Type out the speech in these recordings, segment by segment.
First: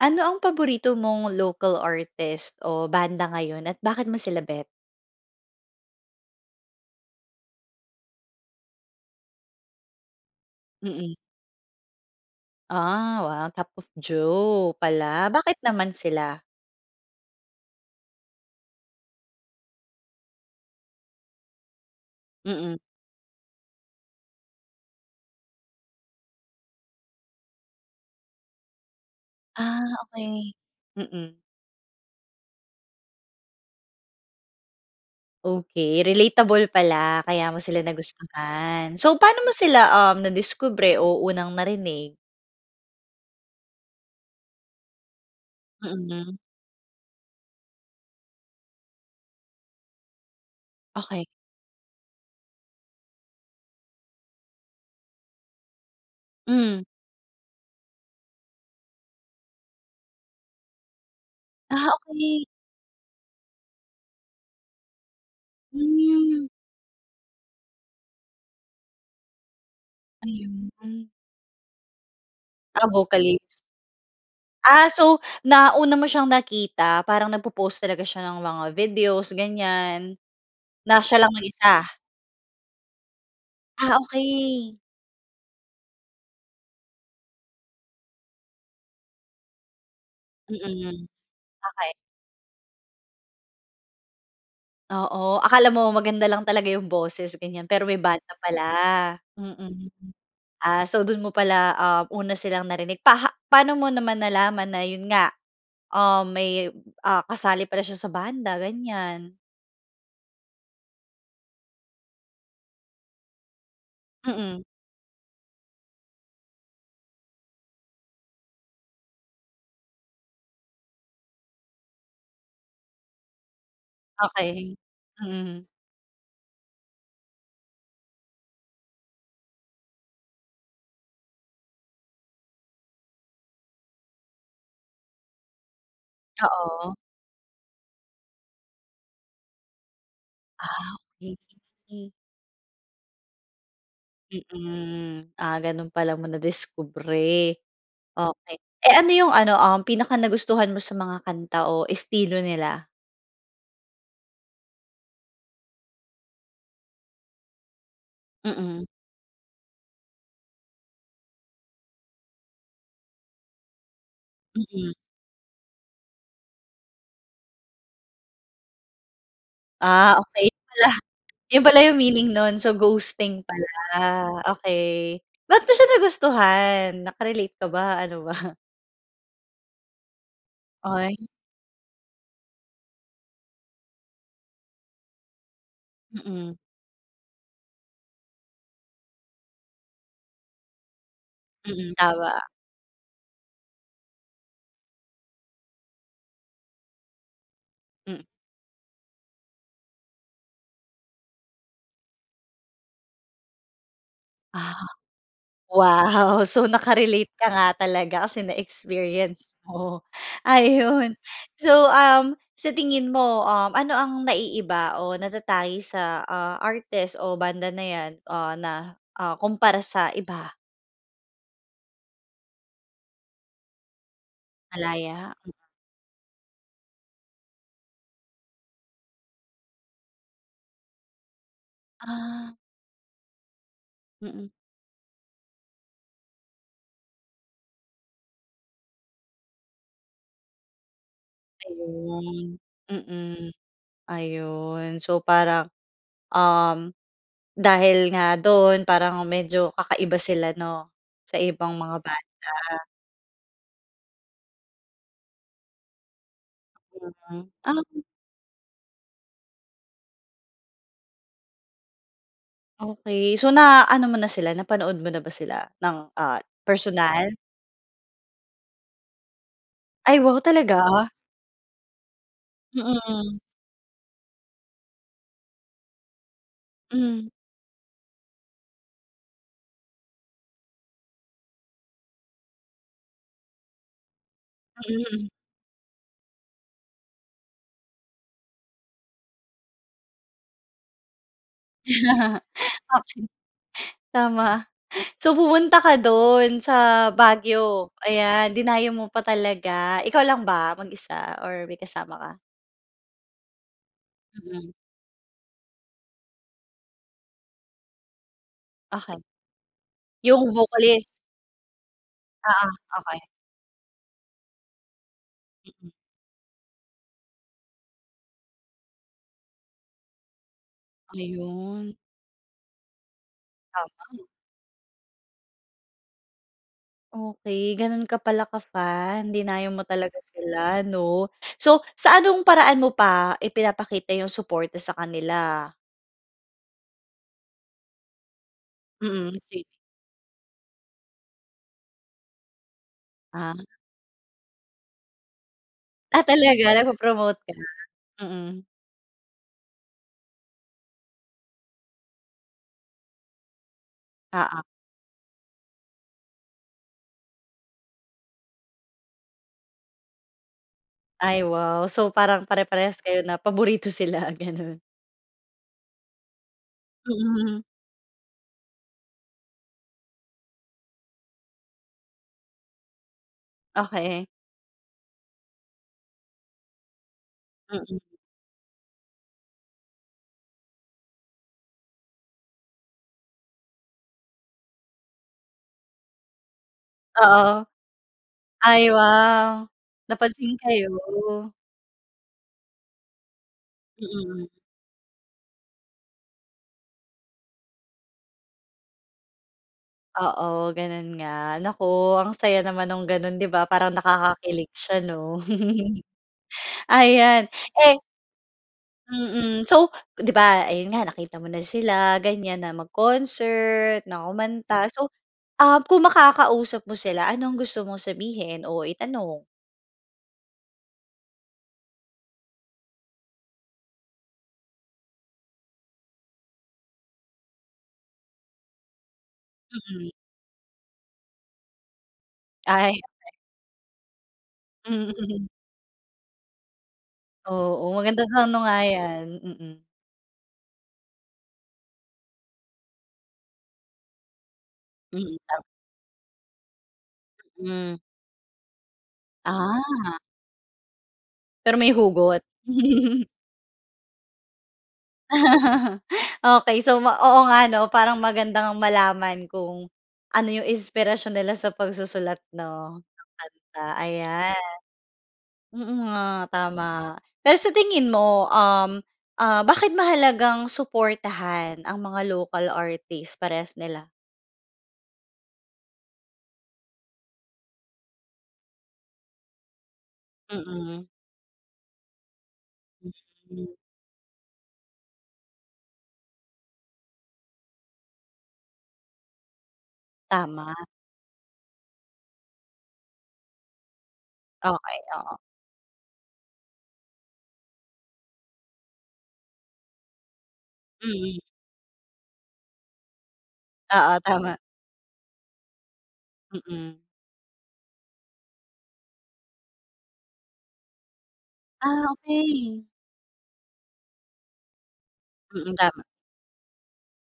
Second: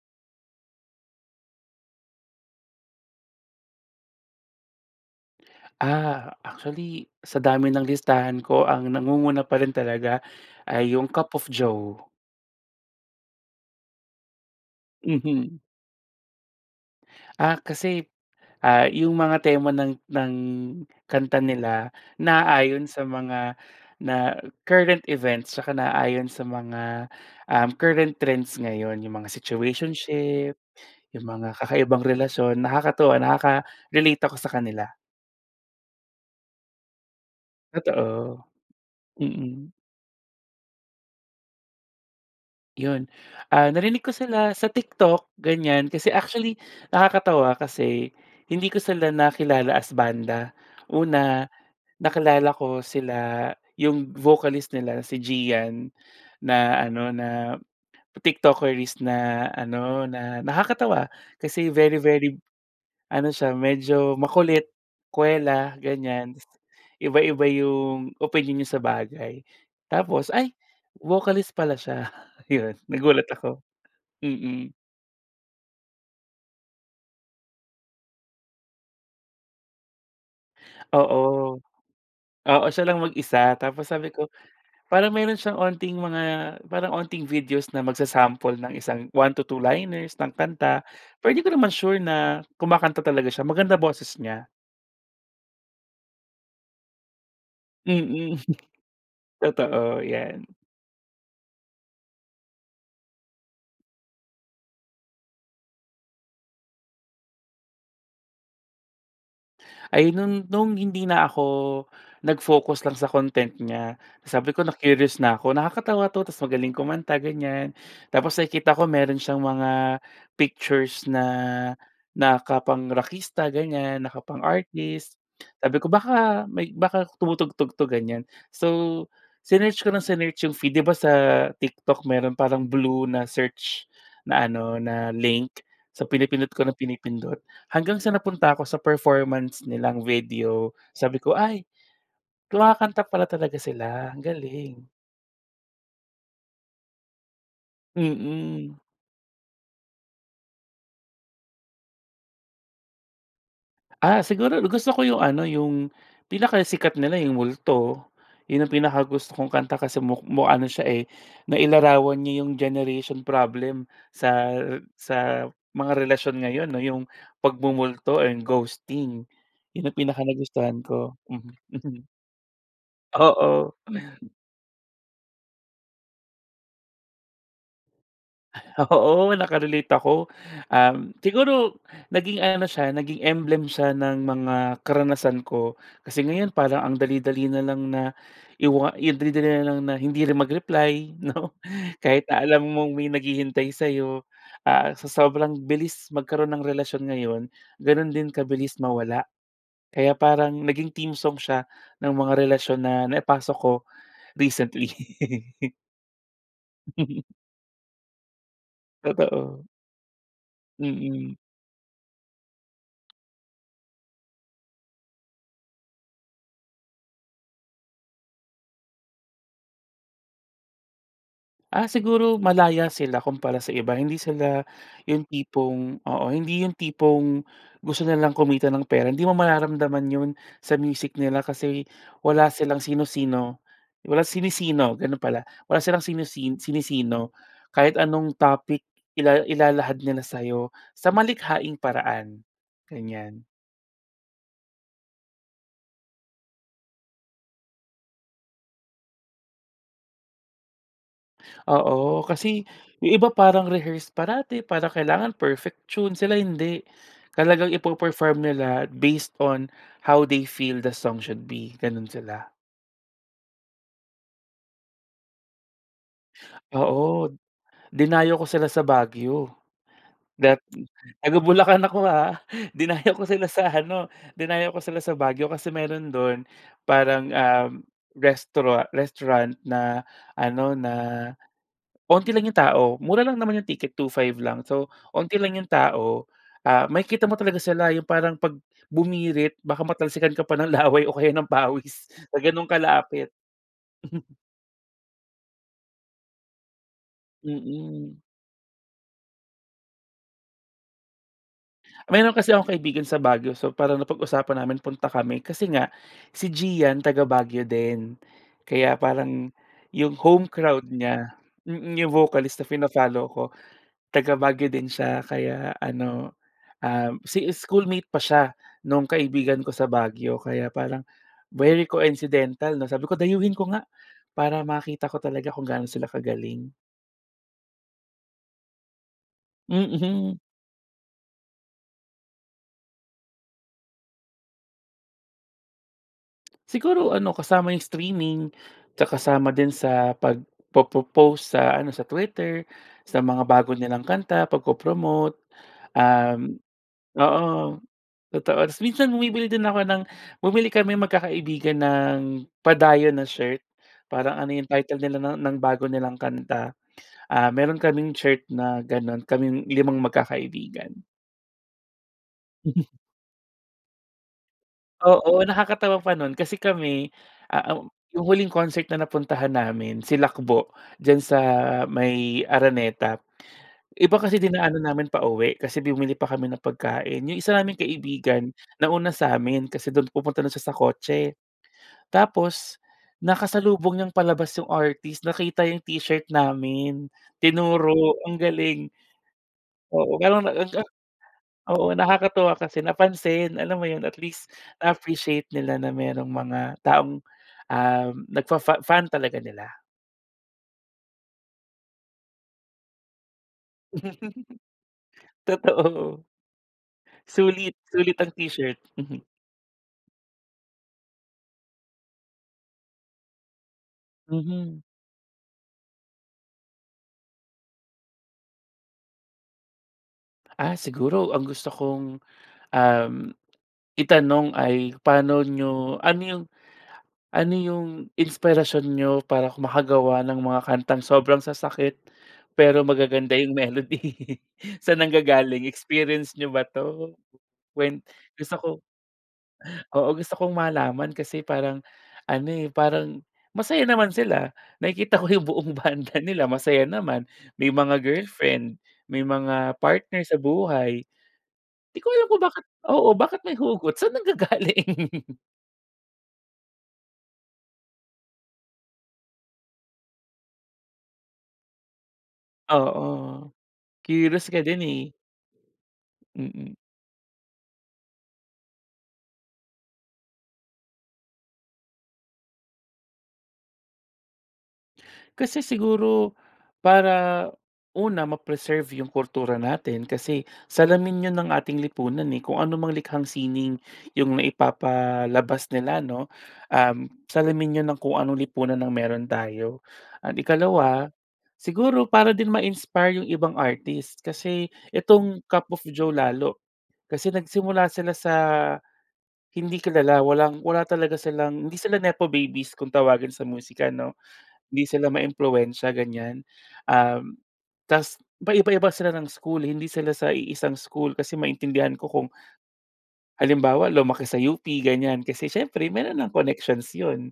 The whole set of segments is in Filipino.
Ano ang paborito mong local artist o banda ngayon at bakit mo sila bet? A actually sa dami ng listahan ko ang nangunguna pa rin talaga ay 'yong Mm. Cup of Joe. Ah, wow. Cup of Joe pala. Mhm. Bakit naman sila? Ah, kasi, ah, 'yong mga tema ng ng kanta nila Mm. naaayon sa mga na current events tsaka naayon sa mga, um, current trends ngayon, 'yong mga Ah, okey. situationship, 'yong Mm. mga kakaibang relasyon, nakakatuwa, nakaka-relate ako sa kanila. Okey. Relatable pala, kaya mo sila Totoo. nagustuhan. So paano mo Mm. sila, um, nadiskubre o unang narinig? 'Yon. Ah, narinig ko sila sa TikTok, ganiyan. Kasi Mhm. actually, nakakatawa kasi, hindi ko sila nakilala as banda. Okey. Una, nakilala ko sila 'yong vocalist nila, si Gian, na Mm. ano na TikTokerist na ano, na nakakatawa kasi Ah, very, very, okey. ano siya medyo makulit, kuwela ganiyan. Tas Hmm. iba-iba 'yong opinyon niya sa bagay. Tapos ay, Ayun, hmm. vocalist pala siya. 'Yon Ah, nagulat ako. vocalist. Mm. Ah, so, nauna mo siyang nakita parang nagpo-post talaga siya ng mga videos, ganiyan, na siya Oo. lang mag-isa? Oo, siya lang mag-isa tapos Ah, sabi ko okey. parang meron siyang onting mga, parang onting videos na magsa-sample ng isang 1-2 liners ng kanta, Mm. pero 'di ko naman Okey. sure na kumakanta talaga siya, maganda boses niya. Oo. Akala mo maganda lang talaga 'yong boses, ganyan pero may Mm. banda pala. Mm. Totoo, 'yan. Ah, so do'n mo pala, ah, una silang narinig. Paha paano mo naman nalaman na 'yon nga, um, may, ah, kasali pala siya sa banda, ganiyan? Ay no'n, nung hindi na ako, nag-focus lang sa content niya. Sabi Mm. ko na-curious na ako, nakakatawa 'to tapos magaling kumanta, ganiyan. Tapos nakikita ko meron siyang mga pictures na nakapang-rakista, ganiyan, Okey. nakapang-artist. Mm. Sabi ko baka may baka tumutugtog 'to, ganiyan. So, sinearch ko nang sinearch 'yong feed, 'di ba sa TikTok meron parang blue na search na ano, na link. So pinipindot ko nang Oo. pinipindot. Hanggang sa napunta ako sa performance nilang video Ah. sabi ko, Okey, "Ay, okey. kumakanta pala talaga sila." Ang galing. Mm. Ah, gano'n pala mo nadiskubre. Okey. Mm. Eh, ano 'yong ano, um, ang pinaka-nagustuhan mo sa mga kanta o estilo nila? Ah, siguro, gusto ko 'yong ano, 'yong pinakasikat nila, 'yong Multo. 'Yon ang Mm. pinakagusto kong kanta kasi muk mu ano siya, eh, nailarawan niya 'yong generation problem sa Mm. sa mga relasyon ngayon 'no, 'yong pagmumulto or ghosting. 'Yon ang Ah, okey. 'Yon pinakanagustuhan pala. ko. Mhm, 'Yon pala 'yong mhm. meaning no'n, so ghosting pala. Oo. Okey. Ba't mo siya nagustuhan? Nakarelate ka ba? Ano ba? Oo, naka-relate ako. Um, Ay. siguro naging ano siya, naging emblem siya ng mga karanasan ko. Kasi ngayon Mm. parang ang dali-dali na lang na iwa i ang dali-dali na lang na hindi rin mag-reply 'no, Mm, kahit na tama. alam mong may naghihintay sa'yo, ah, sa sobrang bilis magkaroon ng relasyon ngayon, gano'n Mm. din kabilis mawala. Kaya parang naging theme song siya ng mga relasyon na naipasok ko, Ah, recently. wow. So naka-relate ka nga talaga kasi na-experience Totoo. mo. Ayon, Mm. so, um, sa tingin mo, um, ano ang naiiba o natatangi sa, ah, artist o banda na yan, o na, ah, kompara sa iba? Ah, siguro malaya sila kumpara sa iba. Hindi sila 'yong Malaya. tipong, oo, hindi 'yong tipong gusto nilang kumita ng pera. Hindi mo mararamdaman 'yon sa music nila, kasi wala Ah. silang sino-sino. Wala Mm. sinisino, gano'n pala. Wala silang sinisin sinisino. Kahit anong topic ila ilahad nila sa'yo sa malikhaing paraan. Ayun. Ganyan. Mm. Ayun so parang, um, dahil nga do'n parang medyo kakaiba sila, 'no? Sa ibang mga Oo, banda. kasi 'yong iba parang rehearsed parati, para kailangan perfect tune. Sila hindi, Hmm, talagang um. ipe-perform nila based on how they feel the song should be. Gano'n sila. Okey. So na-ano mo na sila napanood mo na ba sila ng, ah, personal? Oo, dinayo ko sila sa Baguio, Ay, wow that talaga? taga-Bulacan ako ah. Dinayo ko Mm. sila sa ano dinayo ko sila sa Baguio. Kasi mayroon do'n Hmm. parang, um, restauran restaurant na ano, na onti lang 'yong tao. Mura lang naman 'yong ticket, two-five lang. So, Mhm. onti lang 'yong tao. Ah, makikita mo talaga sila 'yong parang 'pag bumirit baka matalsikan ka pa ng laway o kaya ng pawis sa gano'n Actually, kalapit. tama. So pumunta ka do'n sa Baguio? Mm. Ayan, dinayo mo pa talaga. Ikaw lang ba mag-isa or may kasama ka? Mayroon kasi akong kaibigan sa Baguio. So parang napag-usapan Mm. namin punta kami. Kasi nga si Gian taga-Baguio din. Kaya Okey. parang, 'yong home 'Yong crowd vocalist. niya, mm. 'Yong vocalist na Oo, okey. fina-follow ko. Taga-Baguio din siya kaya Hmm. ano, um, si schoolmate pa siya no'ng kaibigan ko sa Baguio. Kaya parang very Ayun. coincidental, 'no? Sabi ko dayuhin ko nga Tama. para makita ko talaga kung gaano sila kagaling. Okey gano'n ka pala ka-fan. Dinayo mo talaga Mhm. sila, 'no? So, sa anong paraan mo pa ipinapakita 'yong suporta sa kanila? Siguro ano, kasama yung streaming, tsaka Mm, kasama streaming. din sa pag-po-po-post sa ano, sa Twitter, sa mga Ah. bago nilang kanta, pagpo-promote, Ah, um talaga? Nagpo-promote ka? oo. Totoo. Mm. Tapos minsan bumibili din ako ng bumili kaming magkakaibigan ng, padayon na shirt. Parang ano Oo. yun, title nila no'n ng bago nilang kanta, ah, meron kaming shirt na gano'n. Kaming limang magkakaibigan. Ay, wow. So, parang pare-parehas kayo na paborito sila, ganun. Oo, nakakatawa pa no'n kasi kami, Mm. ah, um, 'yong huling concert na napuntahan namin, Silakbo, diyan sa may Araneta. Iba Okey. kasi dinaanan namin pauwi, kasi bumili pa kami ng pagkain. 'Yong isa naming Mm. kaibigan, nauna sa amin, kasi do'n pupunta na siya sa kotse. Tapos nakasalubong niyang palabas yung artist, nakita yung t-shirt namin, Oo. tinuro. Ang galing. Ay, wow. Oo, Napansin [unintelligible] kayo. Oo, nakakatuwa kasi napansin, alam mo yun, at Mm. least na-appreciate nila na merong mga taong, um, nag-fa-fa fan talaga nila. Oo, ganun nga. Naku, ang saya naman no'ng ganun, 'di ba? Parang nakakakilig siya 'no. Totoo. Ayan, Sulit. eh Sulit ang t-shirt. Mhm. Mm. So, 'di ba ayun nga, nakita mo na sila ganyan, na mag-concert, na Mhm. kumanta, so, ah, kung makakausap mo sila, ano ang gusto mong sabihin o itanong? Ah, siguro ang gusto kong, uhm, itanong ay, "Paano niyo, ano 'yung ano 'yung inspirasyon niyo para ku Mm. makagawa ng mga kantang sobrang sasakit, pero Ay. [unintelligible] magaganda 'yung melody. Sa'n Mm. nanggagaling, experience niyo ba 'to?" Oo, Kwen maganda sa gusto ano ko nga yan, mm. oo, gusto kong malaman kasi parang ano eh, parang masaya naman sila, nakikita ko Mm, 'yung tama buong banda nila masaya naman, may Hmm. mga girlfriend, may mga Ah. partner sa buhay, Pero, may di ko alam hugot. kung bakit oo bakit may hugot, saan nanggagaling? Okey, so ma oo nga 'no parang maganda ngang malaman kung ano 'yung inspirasyon nila sa pagsusulat 'no ng Oo, kanta, curious ayan. ka din eh. Oo nga, Mm. tama. Pero, sa tingin mo, uhm, ah bakit mahalagang suportahan ang mga local artist, parehas nila? Kasi siguro, para una, ma-preserve 'yung kultura natin kasi Mm. salamin iyon ng ating lipunan, eh kung ano mang Mm, likhang hmm. sining yung naipapalabas nila no, uhm, salamin 'yon ng kung anong lipunan ang meron tayo. And Tama. ikalawa, siguro para din ma-inspire 'yung ibang artist kasi Okey, oo. itong Cup of Joe lalo, kasi nagsimula sila sa hindi kilala, walang wala talaga Mm. silang, hindi sila nepo babies kung tawagin sa musika 'no. Oo, tama. Hindi sila maimpluwensya ganiyan, Mm. uhm, tas paiba-iba sila ng school, hindi sila sa iisang school, kasi maintindihan ko Ah, kung okey. halimbawa lumaki sa UP ganiyan, kasi Mm, siyempre tama. mayro'n ng connections 'yon,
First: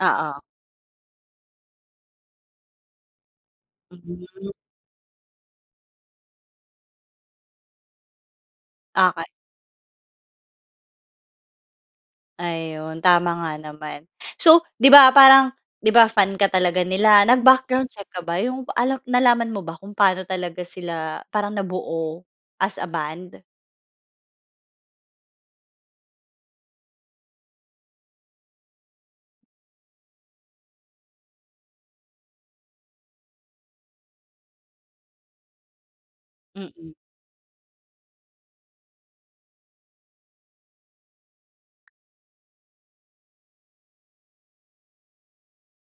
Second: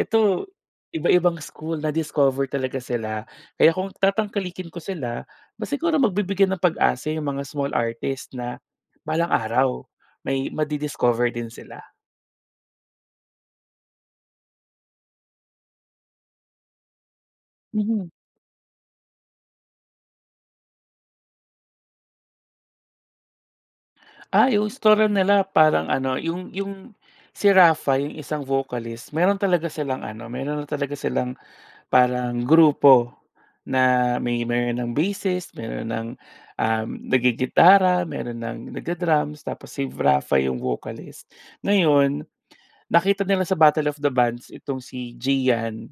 Oo. iba-ibang school na-discover talaga sila. Kaya kung Hmm. tatangkalikin ko sila, aba siguro mabibigyan ng pag-asa 'yong mga small artist na Okey. balang araw may ma-di-discover din sila. Ayun, tama nga naman. So, 'di ba parang 'di ba fan ka talaga nila, nag-background check Mhm. ka ba, 'yong alam nalaman mo ba kung paano talaga sila parang nabuo as a band? Ah, 'yong istorya nila parang ano, 'yong 'yong, si Rapha, 'yong isang vocalist, mayro'n talaga silang ano, mayro'n na talaga silang parang grupo na, may mayro'n ng bassist, mayro'n ng um, Mm. nag-gigitara, mayro'n ng nagda-drums, tapos si Rapha 'yong vocalist. Ngayon, nakita nila sa battle of the bands itong si Gian.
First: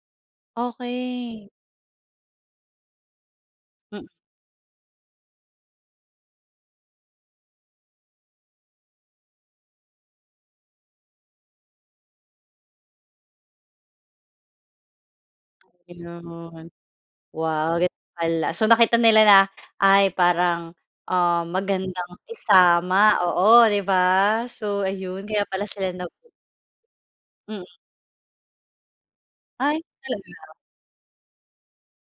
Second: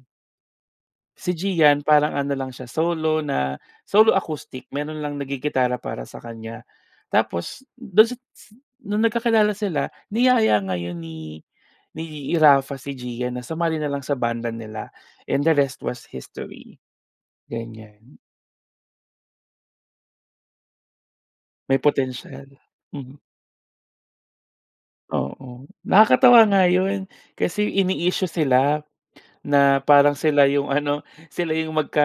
Si Okay. Gian, parang ano lang siya, solo na, Hmm. solo acoustic. Mayro'n lang nag-gigitara para sa kanya. Tapos, do'n si si no'ng nagkakilala sila, niyaya ngayon ni ni Rapha si Gian na sumali na lang sa banda nila. And the rest was Ayun. history. Wow, gano'n Ganyan. pala. So nakita nila na, ay parang, "ah, May magandang potential. isama", Mhm. oo, 'di ba? So ayun, kaya pala Oo. sila nabuo. Nakakatawa nga 'yon, Mm. kasi ini-issue sila. Na Ay. parang sila Talaga? 'yong ano, sila 'yong magka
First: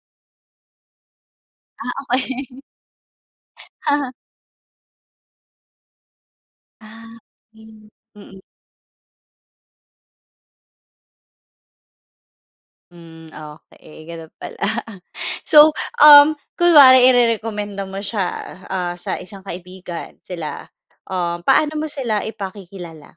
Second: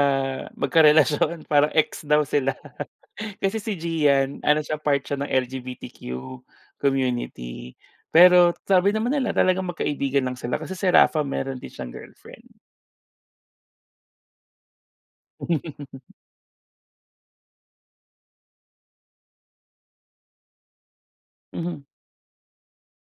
magka-relasyon. Parang Ah, ex daw okay. sila. Kasi si Gian, ano siya, part siya ng LGBTQ Ah, community. okay. Mm. Pero sabi naman nila na talagang magkaibigan lang sila. Kasi si Rapha, mayro'n din siyang girlfriend. Hmm, okay. Gano'n pala. So, um, kunwari irerekomenda mo siya, ah, ah, sa isang kaibigan, sila, um, paano Mhm. mo sila ipakikilala?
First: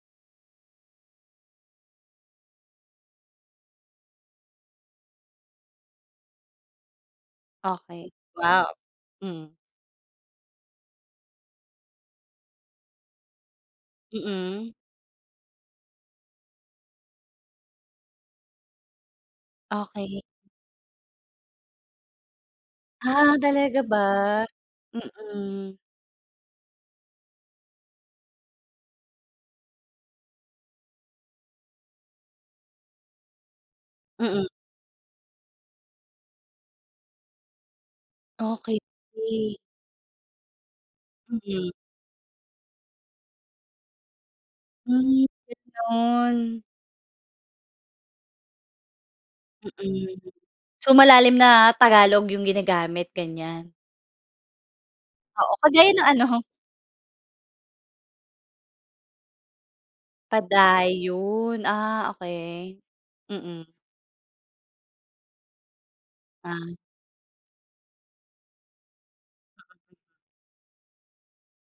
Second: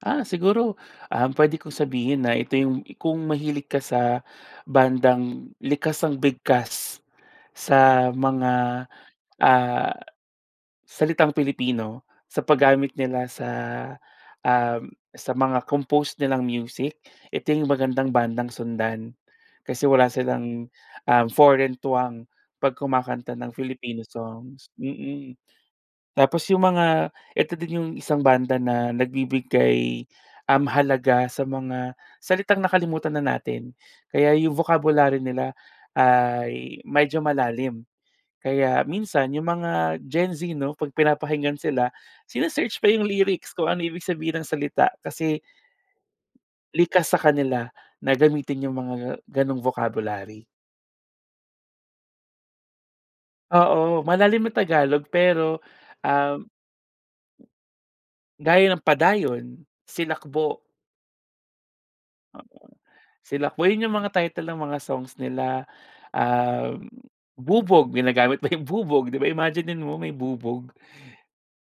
Ah, siguro, um, pwede ko sabihin na ito yung kung mahilig ka sa bandang likas ang bigkas sa Okey. Wow! mga, Hmm. ah, salitang Pilipino, sa paggamit nila sa, Mm. um, sa mga compose nilang music, ito yung magandang bandang sundan. Kasi wala Okey. silang, ah, foreign twang 'pag kumakanta Ah, ng talaga ba? Filipino songs. Mm. Mm. Tapos yung mga ito din yung isang banda na nagbibigay, um, halaga sa mga salitang nakalimutan na natin. Kaya Mm. yung vocabulary nila ay medyo malalim. Okey. Kaya minsan yung Hmm. mga GenZ 'no, 'pag pinapakinggan Mhm. sila, sine-search pa yung lyrics kung ano ibig sabihin ng salita, Hmm, kasi ganun. likas sa kanila na gamitin yung mga gano'ng Mm. vocabulary. So, malalim na Tagalog yung ginagamit, ganyan? Oo, malalim na Tagalog Oo, pero, kagaya ng ano? um Gaya ng Padayon, Silakbo. Padayon, ah, Oo. okey. Silakbo, Mm. yun yung mga title ng mga songs nila. Ah. Um, Bubog, ginagamit ba yung bubog, 'di ba, imaginin mo may bubog.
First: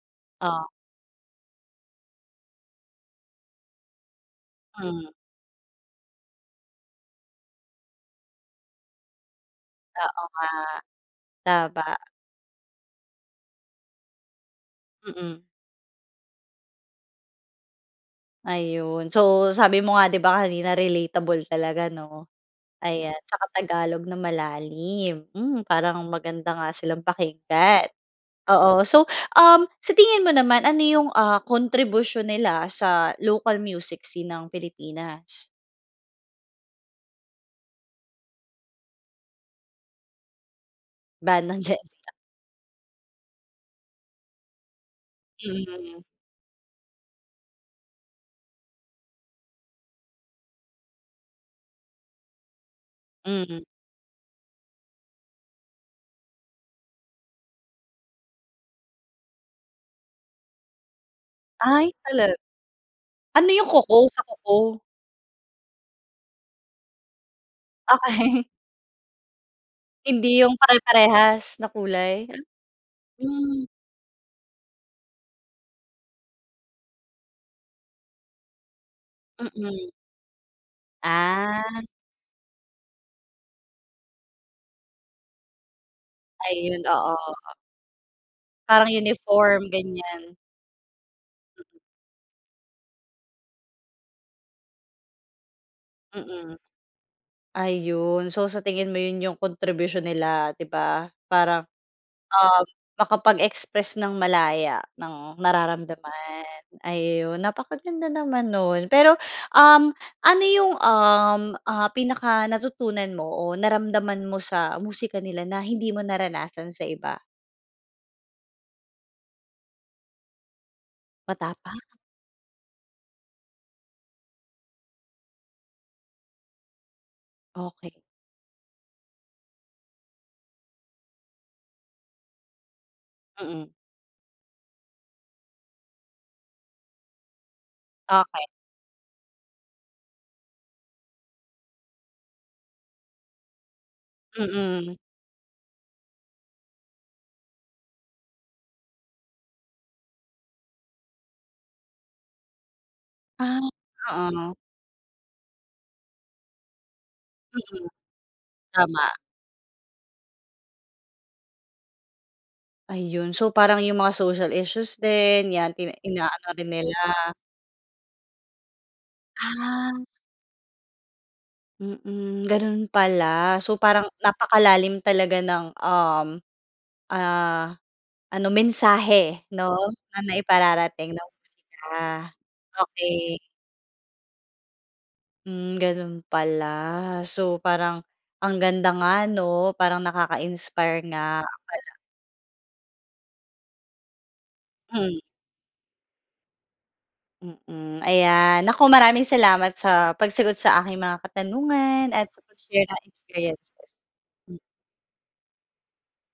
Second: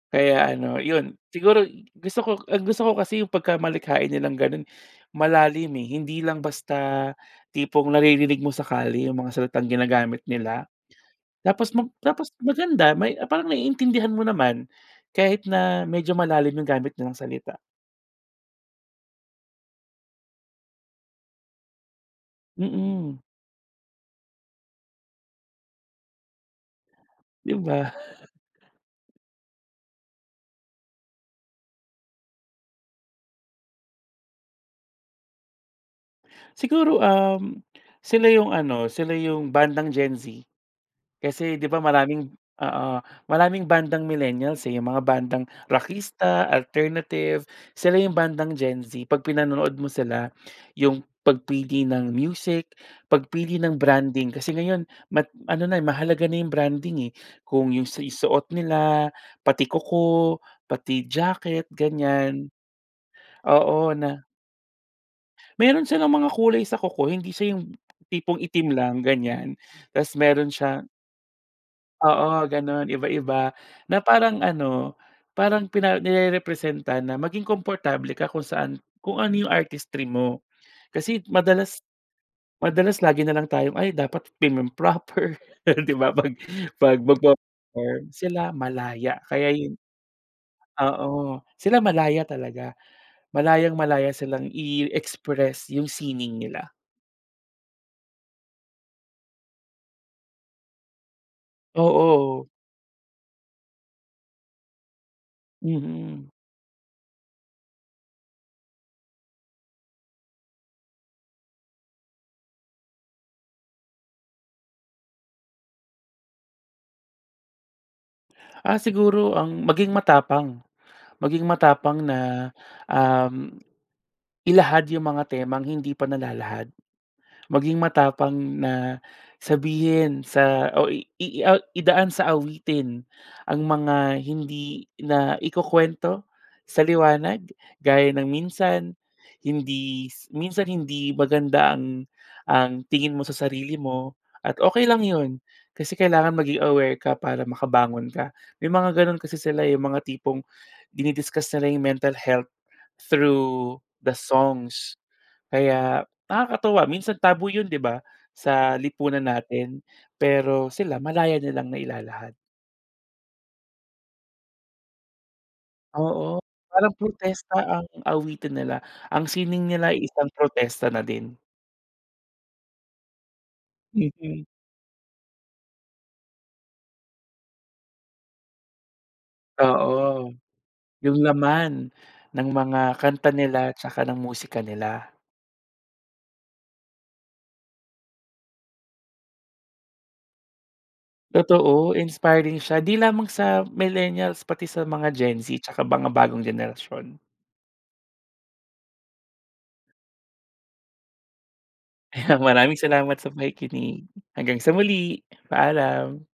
Kaya Oh. ano, yun, siguro gusto ko ang gusto ko kasi yung pagkamalikhain nilang ganun, Hmm. malalim, eh. Hindi lang basta tipong naririnig mo sa kalye yung mga salitang ginagamit Oo nga. nila. Tapos Tama. mag tapos maganda may parang naiintindihan mo naman, Mm. kahit na medyo malalim yung gamit nilang salita. Ayun. So, sabi mo nga, 'di ba, kanina relatable talaga, 'no? Ayan, Mm. tsaka Tagalog na malalim, hmm, parang maganda nga silang 'Di pakinggan. ba? Oo, so, um, sa tingin mo naman ano yung, ah, kontribusyon nila sa local music scene ng Pilipinas? Siguro, uhm, sila 'yong ano, sila 'yong bandang Gen Z. Kasi, Bandang 'di Gen ba, Z, ah. maraming oo. Maraming bandang millennials, eh, yung mga bandang Mhm. rakista, alternative, sila 'yong bandang Gen Z. Pag pinanonood mo sila 'yong pagpili ng music, Hmm. pagpili ng branding. Kasi ngayon mat ano na mahalaga na 'yong branding, eh. Kung 'yong si suot nila, pati kuko, pati jacket Ay talaga? ganyan. Ano yung Oo kuko, na sa kuko? Meron silang mga kulay sa kuko. Hindi siya yung tipong Okay. itim lang ganyan. Tas Hindi 'yong meron siya pare-parehas na kulay ya Oo, gano'n iba-iba. Hmm. Na parang ano, parang pina nirerepresenta na maging komportable ka kung saan kung ano 'yong Mm. artistry mo. Kasi Ah. madalas madalas lagi na lang tayong, "Ay, dapat timum proper." 'Di ba, 'pag Ayun, 'pag oo. magpe-perform, sila Parang malaya kaya uniform 'yon. ganyan. Oo. Sila malaya talaga. Malayang-malaya silang i-express yung sining Mm. nila. Ayun. So, sa tingin mo 'yon 'yong kontribusyon nila, 'di ba? Parang, Oo. um, makapag-express ng malaya, ng Mm. nararamdaman. Ayun, napakaganda naman no'n. Pero, um, ano yung, um, ah, pinaka-natutunan mo o naramdaman mo sa musika nila na hindi mo naranasan sa iba? Ah, siguro ang maging matapang, maging Matapang. matapang na, um, ilahad 'yong mga temang, hindi pa nalalahad. Maging Okey. matapang na, sabihin sa, o i i o idaan sa awitin, ang Mm. mga hindi naikukuwento, sa liwanag, gaya ng Okey. minsan, hindi minsan hindi maganda ang, ang tingin mo sa sarili mo, at okey Mm. lang 'yon, kasi kailangan maging aware ka para makabangon ka. May mga gano'n kasi sila eh, 'yong mga tipong, dini-discuss nila 'yong mental health, Ah,/ through the oo. songs. Kaya, nakakatuwa, minsan taboo 'yon 'di Mm, ba? Sa, tama. lipunan natin. Pero sila, malaya nilang nailalahad. Ayon, so, parang 'yong mga social issues din, yan pina Oo, inaano rin nila. parang protesta ang awitin nila. Ang sining nila Ah. ay isang protesta na din. Mm, gano'n pala, so parang, Mm. napakalalim talaga ng, um, ah, ano mensahe, 'no? Na Oo. naipararating 'Yong ng laman, musika, ng mga kanta okey. nila tsaka ng musika nila. Mm, gano'n pala, so parang, ang ganda nga 'no? Parang nakaka-inspire nga pala. Totoo, inspiring siya, 'di lamang sa millennials pati sa mga Hmm. Gen Z, tsaka mga bagong henerasyon. Mm, ayan, naku maraming salamat sa pagsagot sa aking mga katanungan, at Ayan, sa maraming pag-share ng salamat sa experiences. pakikinig, hanggang Hmm. sa muli, paalam.